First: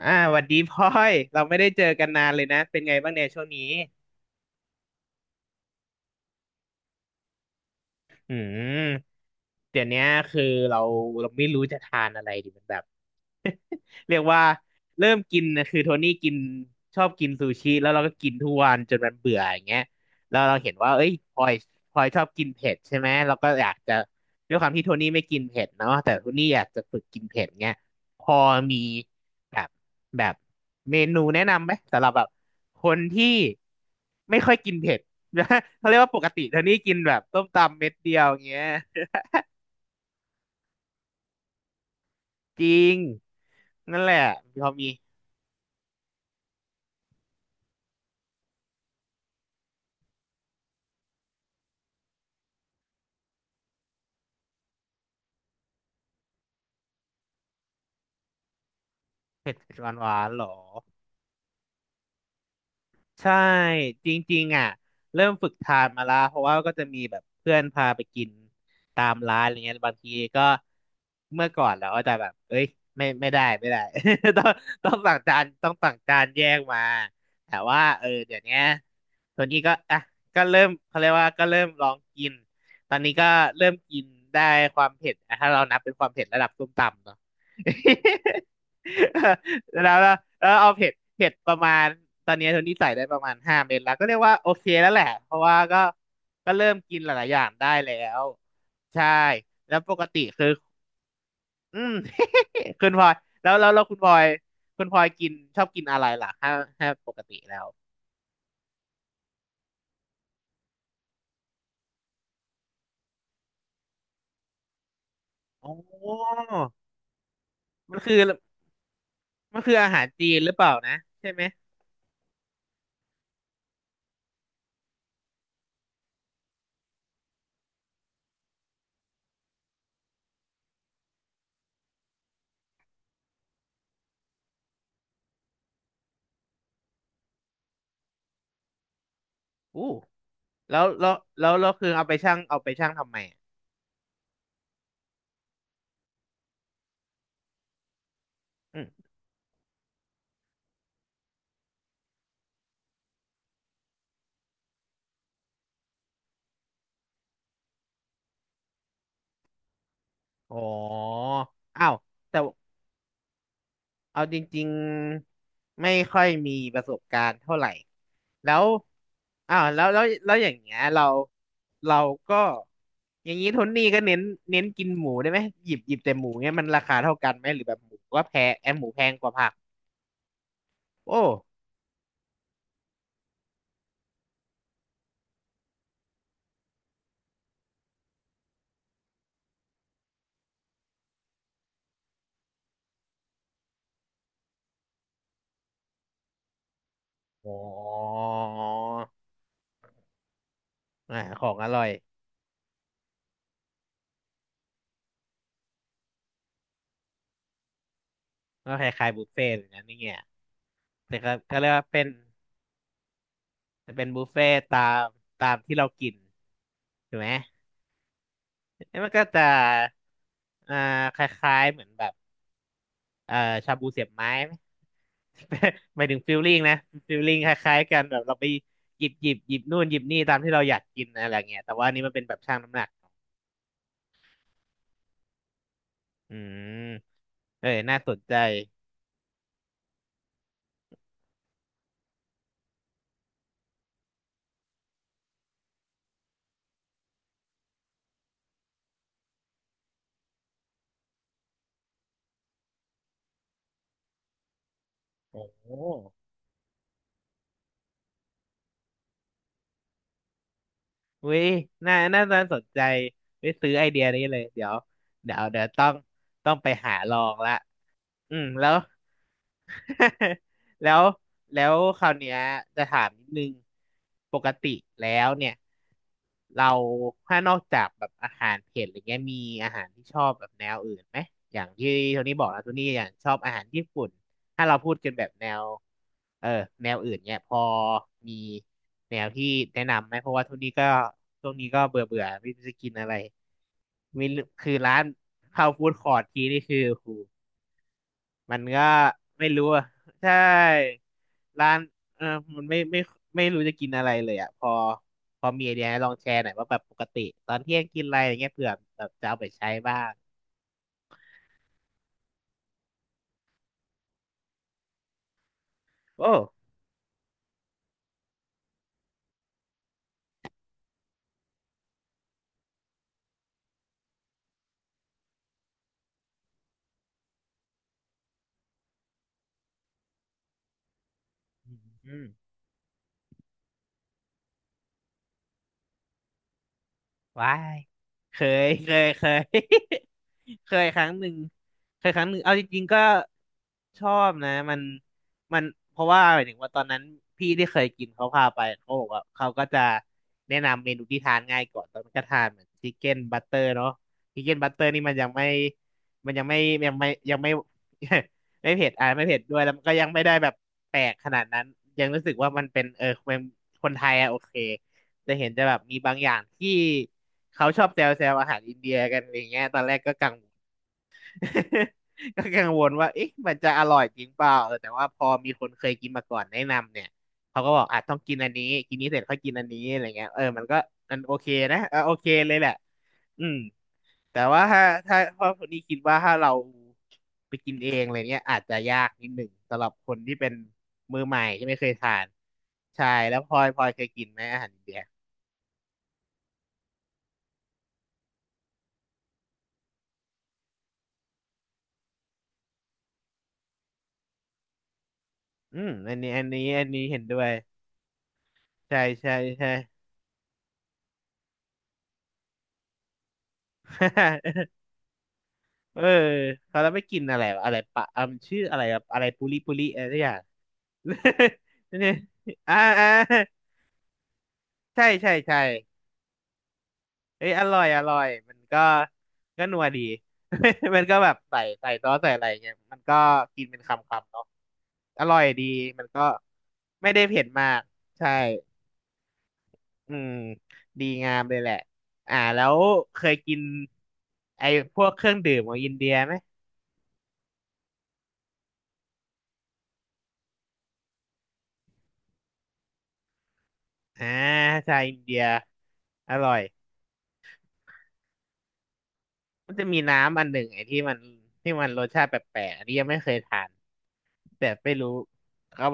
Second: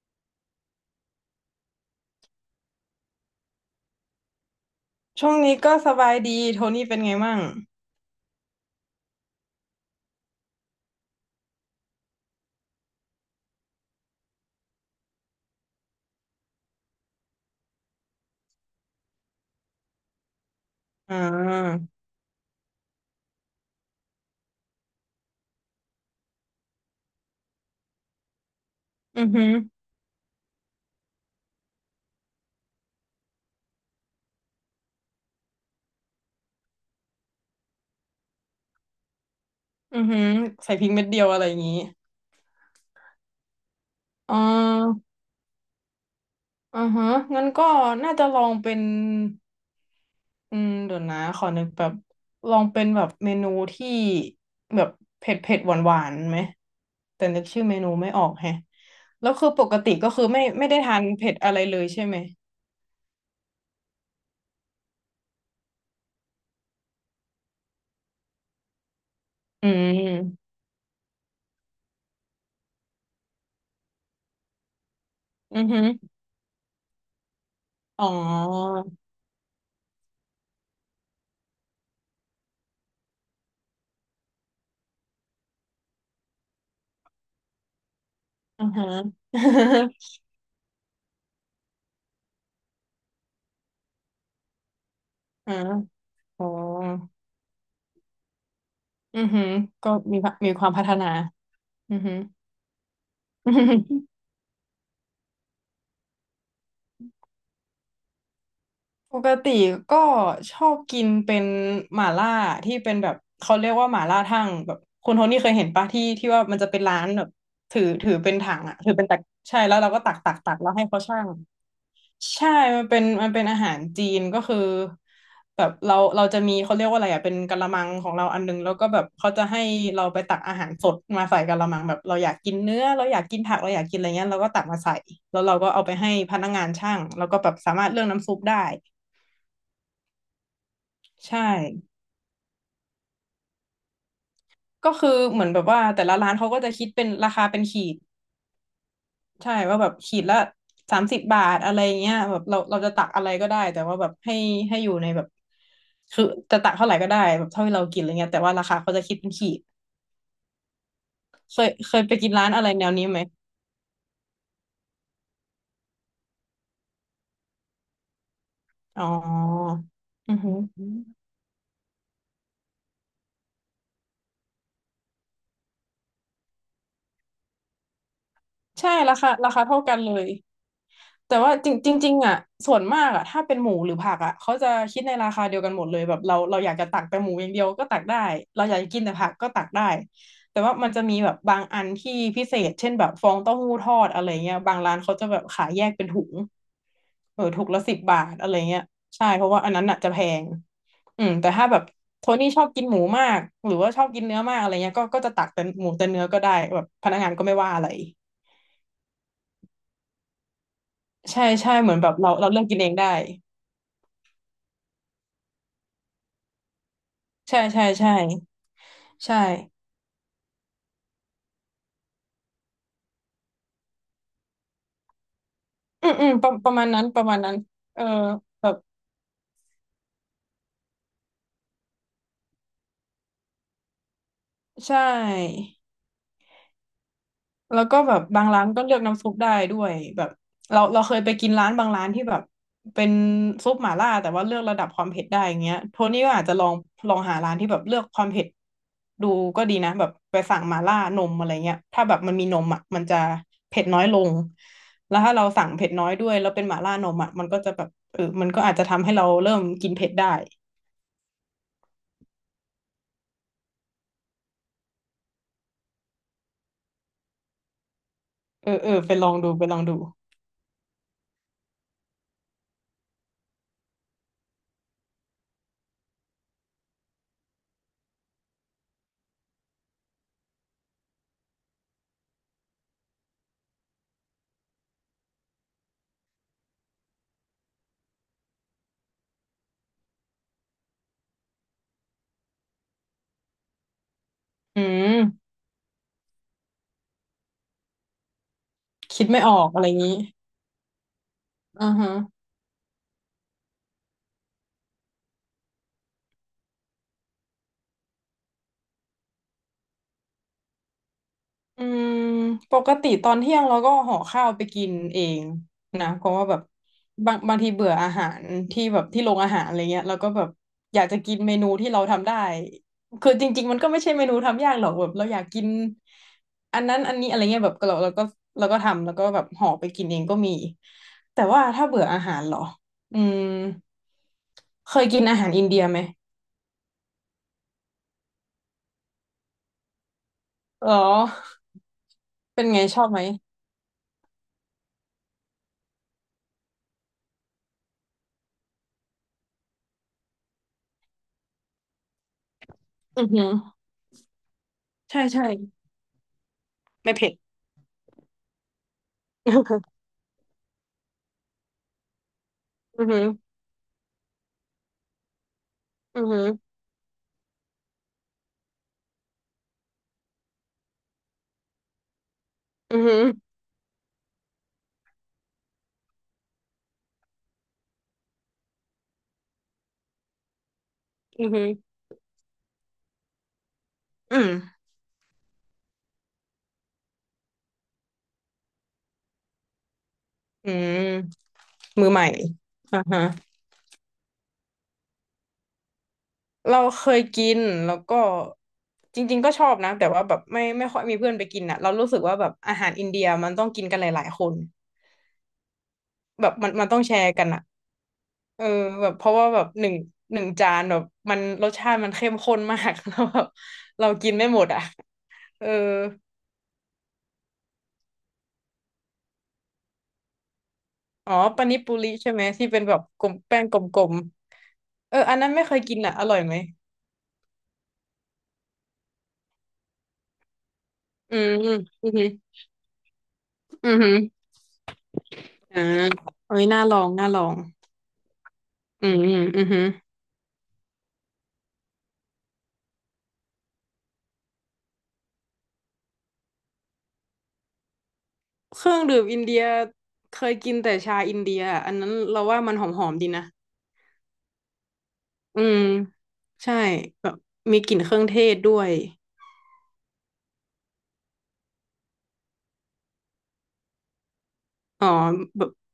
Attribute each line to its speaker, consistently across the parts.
Speaker 1: หวัดดีพลอยเราไม่ได้เจอกันนานเลยนะ เป็นไงบ้างเนี่ยช่วงนี้
Speaker 2: ช่วงนี้ก็สบายดีโทนี่เป็นไงมั่ง
Speaker 1: อืม เดี๋ยวเนี้ยคือเราเราไม่รู้จะทานอะไรดีมันแบบ เรียกว่าเริ่มกินนะคือโทนี่กินชอบกินซูชิแล้วเราก็กินทุกวันจนมันเบื่ออย่างเงี้ยแล้วเราเห็นว่าเอ้ย
Speaker 2: อ่
Speaker 1: พลอย
Speaker 2: า
Speaker 1: พลอยชอบกินเผ็ดใช่ไหมเราก็อยากจะด้วยความที่โทนี่ไม่กินเผ็ดเนาะแต่โทนี่อยากจะฝึกกินเผ็ดเงี้ยพอมี
Speaker 2: อือหือ
Speaker 1: แบบแบบเมนูแนะนำไหมสำหรับแบบคนที่ไม่ค่อยกินเผ็ด เขาเรียกว่าปกติโทนี่กินแบบต้มตำเม็ดเดียวอย่างเงี้ย
Speaker 2: อือหือใส่พริกเม็ดเดียวอะไรอย่างงี้
Speaker 1: จริงนั่นแหละ
Speaker 2: อ่
Speaker 1: พอมี
Speaker 2: าอือฮะงั้นก็น่าจะลองเป็น เดี๋ยวนะขอนึกแบบลองเป็นแบบเมนูที่แบบเผ็ดเผ็ดหวานหวานๆไหมแต่นึกชื่อเมนูไม่ออกแฮะแล้วคือ
Speaker 1: เผ็ด
Speaker 2: ปก
Speaker 1: หวา
Speaker 2: ติ
Speaker 1: นห
Speaker 2: ก็
Speaker 1: วา
Speaker 2: คือ
Speaker 1: นห
Speaker 2: ไม่
Speaker 1: รอ
Speaker 2: ไม่ได้ทานเผ็ดอะไรเลยใช่ไหม
Speaker 1: ใช่จริงๆอ่ะเริ่มฝึกทานมาละเพราะว่าก็จะมีแบบเพื่อนพาไปกินตามร้านอะไร
Speaker 2: อื
Speaker 1: เงี้ยบางทีก็
Speaker 2: ม
Speaker 1: เมื่อก่อนเราก็จะแบบเอ้ยไม่ได้ ต้องต้องสั่งจาน
Speaker 2: อือ
Speaker 1: ต้อง
Speaker 2: หือ
Speaker 1: สั่งจานแยกมาแต่ว่า
Speaker 2: อ๋
Speaker 1: เอ
Speaker 2: อ
Speaker 1: อเดี๋ยวเนี้ยตัวนี้ก็อ่ะก็เริ่มเขาเรียกว่าก็เริ่มลองกินตอนนี้ก็เริ่มกินได้ความเผ็ดอ่ะถ้าเรานับเป็นความเผ็ดระดับส้มตำเนาะ
Speaker 2: อือฮะ
Speaker 1: แล้วแล้ว แล้วเอาเผ็ดเผ็ดประมาณตอนนี้โทนี่ใส่ได้ประมาณห้าเม็ดแล้วก็เรียกว่าโอเคแล้วแหละเพราะ
Speaker 2: อา
Speaker 1: ว่าก็
Speaker 2: อ๋อ
Speaker 1: ก็เริ่มกินหลายๆอย่างได้แล้วใช่
Speaker 2: อือหือ
Speaker 1: แล้ว
Speaker 2: ก็
Speaker 1: ปก
Speaker 2: มี
Speaker 1: ติ
Speaker 2: พะ
Speaker 1: คือ
Speaker 2: มีความพัฒนา
Speaker 1: อืม
Speaker 2: อือหือ
Speaker 1: คุณพลอยแล้วแล้วแล้วคุณพลอ ยคุณพลอยกินชอบกินอะไรล่ะถ้าปกติแล้ว
Speaker 2: ปกติก็ชอบกินเป็นหม่าล่าที่เป็นแบบเขาเรียกว่าหม่าล่าทั่งแบบคุณโทนี่เคยเห็
Speaker 1: อ๋
Speaker 2: นปะที่ว่า
Speaker 1: อ
Speaker 2: มันจะเป็นร้านแบบถือ
Speaker 1: มัน
Speaker 2: ถื
Speaker 1: คือ
Speaker 2: อเป็นถังอ่ะถือเป็นตักใช่
Speaker 1: มันคื
Speaker 2: แล้
Speaker 1: อ
Speaker 2: ว
Speaker 1: อา
Speaker 2: เราก็
Speaker 1: หาร
Speaker 2: ตัก
Speaker 1: จี
Speaker 2: ตัก
Speaker 1: นห
Speaker 2: ตั
Speaker 1: รือ
Speaker 2: ก
Speaker 1: เป
Speaker 2: แล้
Speaker 1: ล่า
Speaker 2: วให้
Speaker 1: นะ
Speaker 2: เขาชั่ง
Speaker 1: ใช่ไหม
Speaker 2: ใช่มันเป็นอาหารจีนก็คือแบบเราจะมีเขาเรียกว่าอะไรอ่ะเป็นกะละมังของเราอันนึงแล้วก็แบบเขาจะให้เราไปตักอาหารสดมาใส่กะละมังแบบเราอยากกินเนื้อเราอยากกินผักเราอยากกินอะไรเงี้ยเราก็ตักมาใส่แล้วเราก็เอาไปให้พนักงานช่างแล้วก็แบบสามารถเลือกน้ำซุปได้
Speaker 1: อู้แล้วแล้ว
Speaker 2: ใช่
Speaker 1: แล้วคือเอาไปชั่งทำไมอะ
Speaker 2: ก็คือเหมือนแบบว่าแต่ละร้านเขาก็จะคิดเป็นราคาเป็นขีด
Speaker 1: ม
Speaker 2: ใช่ ว่าแบบขีดละ30 บาทอะไรเงี้ยแบบเราจะตักอะไรก็ได้ แต่ว่าแบบให้อยู่ในแบบคือจะตักเท่าไหร่ก็ได้แบบเท่าที่เรากินอะไรเงี้ยแต่ว่าราคาเขาจะคิดเป็นขีด
Speaker 1: อ๋อ
Speaker 2: เคย
Speaker 1: อ้า
Speaker 2: เค
Speaker 1: ว
Speaker 2: ยไปกิน
Speaker 1: แต่
Speaker 2: ร้านอะไรแนวนี้ไหม
Speaker 1: เอาจริงๆไม่ค่อยมีประสบการณ์เท่าไหร่ แล้ว
Speaker 2: อ๋อ
Speaker 1: อ้าว แล้
Speaker 2: อื
Speaker 1: ว
Speaker 2: อ
Speaker 1: อย่า
Speaker 2: หื
Speaker 1: ง
Speaker 2: อ
Speaker 1: เงี้ยเราก็ อย่างนี้โทนนี่ก็เน้นกินหมูได้ไหมหยิบแต่หมูเงี้ยมันราคาเท่ากันไหมหรือแบบหมูก็แพงแอมหมู
Speaker 2: ใช่
Speaker 1: แพง
Speaker 2: รา
Speaker 1: ก
Speaker 2: คา
Speaker 1: ว่าผั
Speaker 2: รา
Speaker 1: ก
Speaker 2: คาเท่ากันเลย
Speaker 1: โอ้
Speaker 2: แต่ว่าจริงจริงๆอ่ะส่วนมากอ่ะถ้าเป็นหมูหรือผักอ่ะเขาจะคิดในราคาเดียวกันหมดเลยแบบเราอยากจะตักแต่หมูอย่างเดียวก็ตักได้เราอยากจะกินแต่ผักก็ตักได้แต่ว่ามันจะมีแบบบางอันที่พิเศษเช่นแบบฟองเต้าหู้ทอดอะไรเงี้ยบางร้านเขาจะแบบขายแยกเป็นถุงเออ
Speaker 1: โ
Speaker 2: ถุงละสิบ
Speaker 1: ห
Speaker 2: บาทอะไรเงี้ยใช่เพราะว่าอันนั้นอ่ะจะแพง
Speaker 1: อ่า
Speaker 2: อืม
Speaker 1: ข
Speaker 2: แต่
Speaker 1: องอ
Speaker 2: ถ้าแบ
Speaker 1: ร่
Speaker 2: บ
Speaker 1: อย
Speaker 2: โทนี่ชอบกินหมูมากหรือว่าชอบกินเนื้อมากอะไรเงี้ยก็จะตักแต่หมูแต่เนื้อก็ได้แบบพนักงานก็ไม่ว่าอะไร
Speaker 1: ก็คล้ายๆบุฟเฟ่ต์เหมือนกันนี่เงี้ยแต่ก็
Speaker 2: ใช่
Speaker 1: ก็เรีย
Speaker 2: ใช่
Speaker 1: กว่า
Speaker 2: เหมือน
Speaker 1: เป็
Speaker 2: แบ
Speaker 1: น
Speaker 2: บเราเลือกกินเองได้
Speaker 1: เป็นบุฟเฟ่ต์ตามตามที่เรากินถูกไหม
Speaker 2: ใช่ใช่ใช่
Speaker 1: แล้วมันก็
Speaker 2: ใช่
Speaker 1: จะอ่าคล้ายๆเหมือนแบบเอ่อชาบูเสียบไม้ไหม หมาย
Speaker 2: อื
Speaker 1: ถึ
Speaker 2: ม
Speaker 1: ง
Speaker 2: อืม
Speaker 1: ฟิล
Speaker 2: ประ
Speaker 1: ลิ่ง
Speaker 2: ประ
Speaker 1: นะ
Speaker 2: มาณนั้น
Speaker 1: ฟิ
Speaker 2: ป
Speaker 1: ล
Speaker 2: ระ
Speaker 1: ลิ่
Speaker 2: มา
Speaker 1: ง
Speaker 2: ณ
Speaker 1: ค
Speaker 2: นั้น
Speaker 1: ล้ายๆกั
Speaker 2: เอ
Speaker 1: น
Speaker 2: อ
Speaker 1: แบบเราไป
Speaker 2: แบบ
Speaker 1: หยิบนู่นหยิบนี่ตามที่เราอยากกินอะไรเงี้ยแต่ว่าอันนี้มันเป็นแบบชั่งน้ำหนัก
Speaker 2: ใช่
Speaker 1: อืมเออ
Speaker 2: แล้ว
Speaker 1: น่า
Speaker 2: ก็
Speaker 1: ส
Speaker 2: แบ
Speaker 1: น
Speaker 2: บ
Speaker 1: ใจ
Speaker 2: บางร้านก็เลือกน้ำซุปได้ด้วยแบบเราเคยไปกินร้านบางร้านที่แบบเป็นซุปหม่าล่าแต่ว่าเลือกระดับความเผ็ดได้อย่างเงี้ยโทนี่ก็อาจจะลองลองหาร้านที่แบบเลือกความเผ็ดดูก็ดีนะแบบไปสั่งหม่าล่านมอะไรเงี้ยถ้าแบบมันมีนมอ่ะมันจะเผ็ดน้อยลงแล้วถ้า
Speaker 1: โอ้
Speaker 2: เรา
Speaker 1: โห
Speaker 2: สั่งเผ็ดน้อยด้วยแล้วเป็นหม่าล่านมอ่ะมันก็จะแบบเออมันก็อาจจะทำให้เราเริ่มกินเผ็ดได้
Speaker 1: เว้ยน่าสนใจไปซื้อไอเดียนี้เลยเดี๋ยวต้องไปหาลองละอืมแล้
Speaker 2: เอ
Speaker 1: ว
Speaker 2: อเออไปลองดูไปลองดู
Speaker 1: แล้วแล้วคราวเนี้ยจะถามนิดนึงปกติแล้วเนี่ยเราถ้านอกจากแบบอาหารเผ็ดอะไรเงี้ยมีอาหารที่ชอบแบบแนวอื่นไหมอย่างที่โทนี่บอกนะโทนี่อย่างชอบอาหารญี่ปุ่นถ้าเราพูดกันแบบแนวเออแนวอื่นเนี่ยพอมีแนวที่แนะนำไหมเพราะว่าโทนี่ก็ช่วงนี้ก็เบื่อเบื่อไม่รู้จะกินอะไรมีคือ
Speaker 2: อื
Speaker 1: ร้าน
Speaker 2: ม
Speaker 1: เข้าฟู้ดคอร์ททีนี่คือโอ้โห มันก็
Speaker 2: คิดไม่
Speaker 1: ไม่
Speaker 2: ออ
Speaker 1: รู้
Speaker 2: กอะ
Speaker 1: อะ
Speaker 2: ไรอย่างนี้
Speaker 1: ใช่ร้าน
Speaker 2: อ่าฮะ
Speaker 1: เออมันไม่รู้จะกินอะไรเลยอ่ะพอมีไอเดียให้ลองแชร์หน่อยว่าแบบปกติตอนเที่ยงกินอะไรอย่างเงี้ยเผื่อแบบจะเอาไปใช้บ้าง
Speaker 2: อืมปกติตอนเที่ยงเราก็ห่อข้าวไปกินเองนะเพ
Speaker 1: โอ้
Speaker 2: ราะว่าแบบบางบางทีเบื่ออาหารที่แบบที่โรงอาหารอะไรเงี้ยเราก็แบบอยากจะกินเมนูที่เราทำได้คือจริงๆมันก็ไม่ใช่เมนูทำยากหรอกแบบเราอยากกินอันนั้นอันนี้อะไรเงี้ยแบบเราก็เราก็ทำแล้วก็แบบห่อไปกินเองก็มีแต่ว่า
Speaker 1: อ
Speaker 2: ถ้าเบื่อ
Speaker 1: ื
Speaker 2: อา
Speaker 1: ม
Speaker 2: หารเหรออืมเคยกินอาหารอินเดียไหม
Speaker 1: ว้ายเคย เคย เคย
Speaker 2: เหรอ
Speaker 1: ครั้งหนึ่งเคยครั้งหนึ่งเอาจ
Speaker 2: เป็นไง
Speaker 1: ริงๆ
Speaker 2: ช
Speaker 1: ก็
Speaker 2: อบไหม
Speaker 1: ชอบนะมันเพราะว่าหมายถึงว่าตอนนั้นพี่ที่เคยกินเขาพาไปเขาบอกว่าเขาก็จะแนะนำเมนูที่ทานง่ายก่อนตอนนั้นก็ทานเหมือนชิคเก้น
Speaker 2: อือ
Speaker 1: บั
Speaker 2: หื
Speaker 1: ต
Speaker 2: อ
Speaker 1: เตอร์เนาะชิคเก้นบัตเตอร์นี่มัน
Speaker 2: ใช่
Speaker 1: ยังไม่
Speaker 2: ใช่
Speaker 1: มันยังไม่ยังไม่
Speaker 2: ไม่เผ็ด
Speaker 1: ยังไม่ ไม่เผ็ดอ่ะไม่เผ็ด ด้วยแล้วมันก็
Speaker 2: อือ
Speaker 1: ยังไม่ได้แบบแปลกขนาดนั้นยังรู้สึกว่ามันเป็นเอ
Speaker 2: หื
Speaker 1: อ
Speaker 2: อ
Speaker 1: เป็นคนไทยอะโอเค จะเห็นจะแบบมีบาง
Speaker 2: อือ
Speaker 1: อย่า
Speaker 2: หื
Speaker 1: ง
Speaker 2: อ
Speaker 1: ที่เขาชอบแซวอาหารอินเดียกันอย่างเงี้ยตอนแรกก็กังวล ก็กังวล
Speaker 2: อือ
Speaker 1: ว่า
Speaker 2: หือ
Speaker 1: เอ๊ะมันจะอร่อยจริงเปล่าเออแต่ว่าพอมีคนเคยกินมาก่อนแนะนำเนี่ยเขาก็บอกอ่ะต้องกินอันนี้กินนี้เสร็จค่อยกินอันนี้อะไรเงี้ยเออมันก็มันโอ
Speaker 2: อื
Speaker 1: เค
Speaker 2: อหือ
Speaker 1: นะเออโอเคเลยแหละอืมแต่
Speaker 2: อืม
Speaker 1: ว่าถ้าพ่อคนนี้คิดว่าถ้าเราไปกินเองอะไรเนี้ยอาจจะยากนิดหนึ่งสำหรับคนที่เป็น
Speaker 2: อื
Speaker 1: มือใหม่
Speaker 2: ม
Speaker 1: ที่ไม่เคย
Speaker 2: มือ
Speaker 1: ทา
Speaker 2: ให
Speaker 1: น
Speaker 2: ม่อ่า
Speaker 1: ใช่
Speaker 2: ฮะ
Speaker 1: แล้วพลอยเคยกินไหมอาหารอินเดีย
Speaker 2: เราเคยกิน แล้วก็จริงๆก็ชอบนะ แต่ว่าแบบไม่ค่อยมีเพื่อนไปกินอ่ะเรารู้สึกว่าแบบอาหารอินเดียมันต้องกินกันหลายๆคน
Speaker 1: อืม
Speaker 2: แบบมัน
Speaker 1: อั
Speaker 2: มั
Speaker 1: น
Speaker 2: นต้อ
Speaker 1: นี้
Speaker 2: งแช
Speaker 1: เห็น
Speaker 2: ร์
Speaker 1: ด้ว
Speaker 2: กัน
Speaker 1: ย
Speaker 2: อ่ะเออ
Speaker 1: ใช่
Speaker 2: แบบเพ
Speaker 1: ใช่
Speaker 2: ราะว่าแบบ
Speaker 1: ใช่
Speaker 2: หนึ่งจานแบบรสชาติมันเข้มข้นมาก แล้วแบบเรา กินไม่หมดอ่ะเออ
Speaker 1: เออเขาแล้วไม่กินอะไรวะอะไรปะอ่ะมันชื่ออะไรอะไรปุริปุริอะไรสักอย่าง
Speaker 2: อ๋อปานิ ปุริ
Speaker 1: เนี่ย
Speaker 2: ใช่ไหมที่
Speaker 1: อ่า
Speaker 2: เป็นแบบ
Speaker 1: อ่า
Speaker 2: กลมแป้งกลม
Speaker 1: ใช่
Speaker 2: ๆเออ
Speaker 1: ใช่
Speaker 2: อันนั้น
Speaker 1: ใช่
Speaker 2: ไม่เคยกินอ่ะอร่อยไหม
Speaker 1: เอ้ยอร่อยมันก็ก็นัวดี มันก็แบ
Speaker 2: อื
Speaker 1: บ
Speaker 2: ม
Speaker 1: ใส่
Speaker 2: อืม
Speaker 1: ใส่ซ
Speaker 2: อื
Speaker 1: อส
Speaker 2: ม
Speaker 1: ใส่อะไรเงี้ยมันก็กินเป็น
Speaker 2: ออื
Speaker 1: ค
Speaker 2: มอหืม
Speaker 1: ำๆเนาะอร่อยดี
Speaker 2: ออ่า
Speaker 1: มันก็
Speaker 2: เอ้ยน่าลอ
Speaker 1: ไม่
Speaker 2: ง
Speaker 1: ได้
Speaker 2: น่าล
Speaker 1: เผ็
Speaker 2: อ
Speaker 1: ด
Speaker 2: ง
Speaker 1: มากใช่
Speaker 2: อืมอืมอือ
Speaker 1: อืมดีงามเลยแหละอ่าแล้วเคยกินไอ้พวกเครื่องดื่มของอินเดียไหม
Speaker 2: เครื่องดื่มอินเดียเคยกินแต่ชาอินเดียออันนั้นเราว่ามันหอมๆดีนะ
Speaker 1: อ่าชาอินเดีย
Speaker 2: อืม
Speaker 1: อร่อย
Speaker 2: ใช่แบบมีกลิ่นเครื่องเทศด้วย
Speaker 1: มันจะมีน้ำอันหนึ่งไอ้ที่มันที่มันรสชาติแปลกๆอันนี้ยังไม่เคยทานแต่ไม่
Speaker 2: อ๋อ
Speaker 1: รู้
Speaker 2: แบบ
Speaker 1: ครับ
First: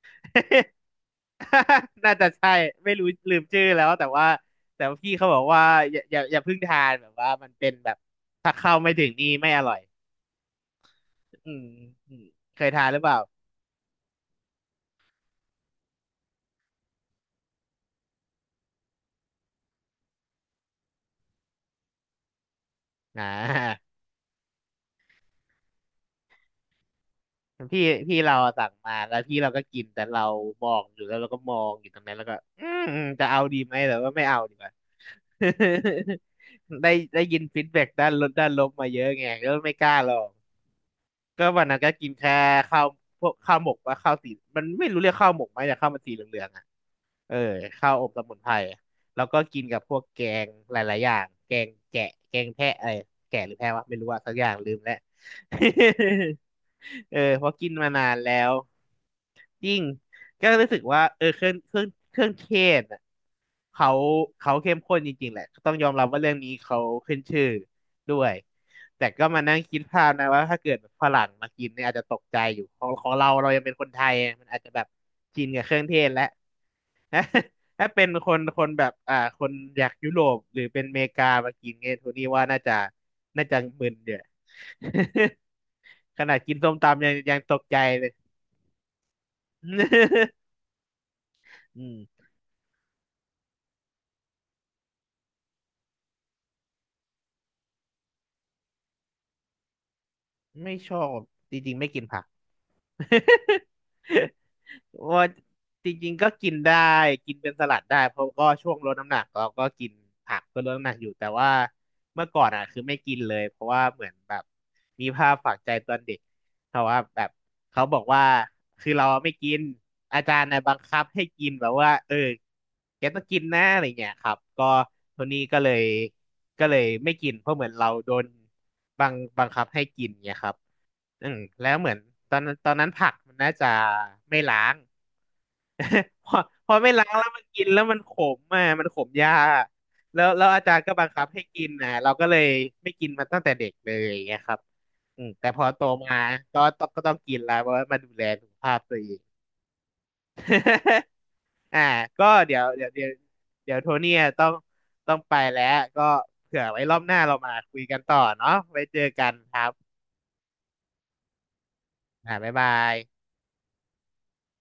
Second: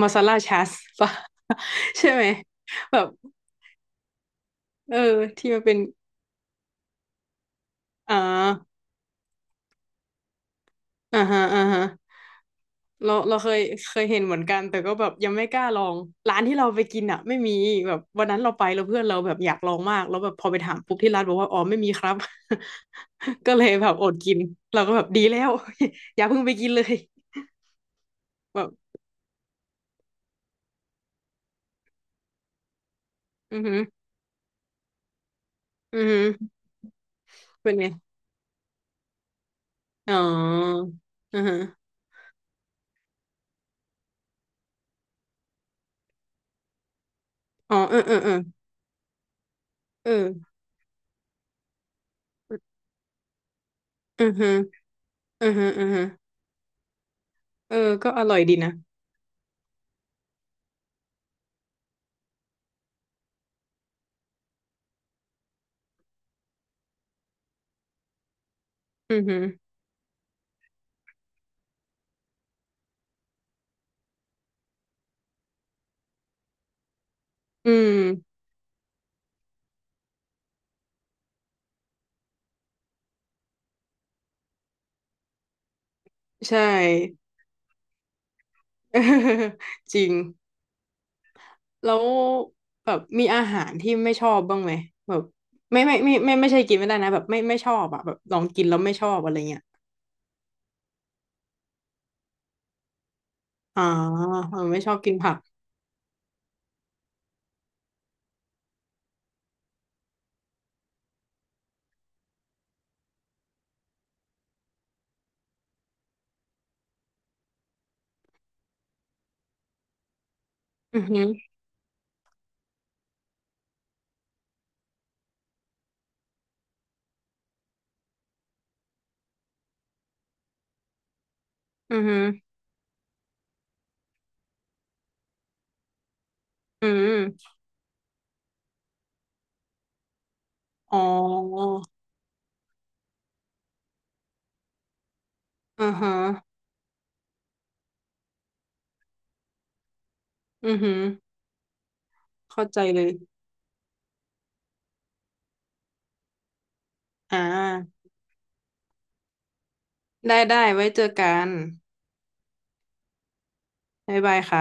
Speaker 2: มาซาลาชาสป่ะ ใช่
Speaker 1: น่า
Speaker 2: ไหม
Speaker 1: จะใช่ไม่
Speaker 2: แบ
Speaker 1: รู้
Speaker 2: บ
Speaker 1: ลืมชื่อแล้วแต่ว่า
Speaker 2: เอ
Speaker 1: พี่
Speaker 2: อ
Speaker 1: เขาบอก
Speaker 2: ที่มั
Speaker 1: ว่า
Speaker 2: นเป็น
Speaker 1: อย่าเพิ่งทานแบบว่ามันเป็นแบบ
Speaker 2: อ่า
Speaker 1: ถ้าเข้าไม่ถึงนี่ไม่อร่อย
Speaker 2: อ่าฮะ
Speaker 1: อื
Speaker 2: อ่า
Speaker 1: ม
Speaker 2: ฮะ
Speaker 1: อืมเคยทานหรือเป
Speaker 2: เรา
Speaker 1: ล่า
Speaker 2: เราเคยเคยเห็นเหมือนกันแต่ก็แบบยังไม่กล้าลองร้านที่เราไปกินอ่ะไม่มีแบบวันนั้นเราไปแล้วเพื่อนเราแบบอยากลองมากแล้วแบบพอไปถามปุ๊บที่ร้านบอกว่าอ๋อไม่มีครับ
Speaker 1: อ่
Speaker 2: ก็เลยแบ
Speaker 1: า
Speaker 2: บอดกินเราก็แบบดีแล้ว อย่าเพิ่งไปกินเลย
Speaker 1: พี่พี่เราอะ
Speaker 2: แบ
Speaker 1: สั่
Speaker 2: บ
Speaker 1: งมาแล้วพี่เราก็กินแต่เรามองอยู่แล้วเราก็มองอยู่ตรงนั้นแล้วก็จะเอา
Speaker 2: อื
Speaker 1: ดี
Speaker 2: อ
Speaker 1: ไห
Speaker 2: หื
Speaker 1: ม
Speaker 2: อ
Speaker 1: แต่ว่าไม่เอาดีกว่า
Speaker 2: อือหือ
Speaker 1: ได้ยินฟีด
Speaker 2: เป็น
Speaker 1: แบ็
Speaker 2: ไง
Speaker 1: กด้านลบมาเยอะไงก็ไม่กล้าล
Speaker 2: อ๋
Speaker 1: อ
Speaker 2: อ
Speaker 1: ง
Speaker 2: อื
Speaker 1: ก็
Speaker 2: อหือ
Speaker 1: วันนั้นก็กินแค่ข้าวพวกข้าวหมกว่าข้าวสีมันไม่รู้เรียกข้าวหมกไหมแต่ข้าวมันสีเหลืองๆอะ เออ
Speaker 2: อ๋อ
Speaker 1: ข้าว
Speaker 2: เออ
Speaker 1: อบ
Speaker 2: เออ
Speaker 1: ส
Speaker 2: เอ
Speaker 1: มุ
Speaker 2: อ
Speaker 1: นไพรแล้วก็กินกับพวกแกง
Speaker 2: เออ
Speaker 1: หลายๆอย่างแกงแกะแกงแพะอะไรแกะหรือแพะวะไม่รู้ว่า
Speaker 2: อื
Speaker 1: สั
Speaker 2: อ
Speaker 1: กอย่า
Speaker 2: หื
Speaker 1: ง
Speaker 2: อ
Speaker 1: ลืมแล้ว
Speaker 2: อือหืออือหือ
Speaker 1: เออเพราะกิน
Speaker 2: เออ
Speaker 1: มานา
Speaker 2: ก็
Speaker 1: น
Speaker 2: อ
Speaker 1: แล้
Speaker 2: ร่อย
Speaker 1: ว
Speaker 2: ดีนะ
Speaker 1: ยิ่งก็รู้สึกว่าเออเครื่องเครื่องเครื่องเทศอ่ะเขาเขาเข้มข้นจริงๆแหละก็ต้องยอมรับว่าเรื่องนี้เขาขึ้นชื่อด้วยแต่
Speaker 2: อือ
Speaker 1: ก็
Speaker 2: หื
Speaker 1: มา
Speaker 2: อ
Speaker 1: นั่งคิดภาพนะว่าถ้าเกิดฝรั่งมากินเนี่ยอาจจะตกใจอยู่ของเราเรายังเป็นคนไทยมันอาจจะแบบชินกับเครื่องเทศแล้ว ถ้า
Speaker 2: อื
Speaker 1: ถ้าเป็นค
Speaker 2: ม
Speaker 1: นคนแบบคนอยากยุโรปหรือเป็นอเมริกามากินเงี้ยโทนี่ว่าน่าจะมึนเยอะ ขนาดกิ
Speaker 2: ใช่
Speaker 1: นส้มตำยังตกใจเลย
Speaker 2: จริง
Speaker 1: อื
Speaker 2: แล้ว
Speaker 1: ม
Speaker 2: แบบมีอาหารที่ไม่ชอบบ้างไหมแบบไม่ไม่ไม่ไม่ไม่ใช่กินไม่ได้นะแบบไม่ชอบอะแบบลองกินแล้วไม่ชอบอะไรเงี้ย
Speaker 1: ไม่ชอบจริงๆไม่กินผัก
Speaker 2: อ๋อเออไม่ชอบ กิน
Speaker 1: ว่า
Speaker 2: ผัก
Speaker 1: จริงๆก็กินได้กินเป็นสลัดได้เพราะก็ช่วงลดน้ำหนักเราก็กินผักเพื่อลดน้ำหนักอยู่แต่ว่าเมื่อก่อนอ่ะคือไม่กินเลยเพราะว่าเหมือนแบบมีภาพฝังใจตอนเด็กเพราะว่าแบบเขาบอกว่าคือเราไม่กินอาจารย์นะบังคั
Speaker 2: อื
Speaker 1: บ
Speaker 2: อหื
Speaker 1: ให้
Speaker 2: อ
Speaker 1: กินแบบว่าเออแกต้องกินนะอะไรเงี้ยครับก็ทีนี้ก็เลยไม่กินเพราะเหมือนเราโดนบังบังคับให้กินเงี้ยครับ อืมแล้วเหมือน
Speaker 2: อือหือ
Speaker 1: ตอนนั้นผักมันน่าจะไม่ล้าง พอพอ
Speaker 2: อื
Speaker 1: ไม่ล้างแล้วมัน
Speaker 2: ม
Speaker 1: กินแล้วมันขมอ่ะมันขมยากแล้วอาจารย์ก็
Speaker 2: อ๋อ
Speaker 1: บังคับให้กินนะเราก็เลยไม่กินมันตั้งแต่เด็กเลยอย่างเงี้ยครับอืมแต่พอโต
Speaker 2: อือฮะ
Speaker 1: มาก็ต้องกินแล้วเพราะว่ามาดูแลสุขภาพตัวเอง
Speaker 2: อือหือ
Speaker 1: อ่าก็เดี๋ยว
Speaker 2: เข้าใจ
Speaker 1: เดี๋ยว
Speaker 2: เล
Speaker 1: เดี๋ยว
Speaker 2: ย
Speaker 1: เดี๋ยวโทเนี่ยต้องไปแล้วก็เผื่อไว้รอบหน้าเรา
Speaker 2: อ่
Speaker 1: มาคุยกัน
Speaker 2: า
Speaker 1: ต่อเนาะไว้เจอกันครับ
Speaker 2: ได้ได้ไว้เจอกัน
Speaker 1: อ่าบ๊ายบาย
Speaker 2: บ๊ายบายค่ะ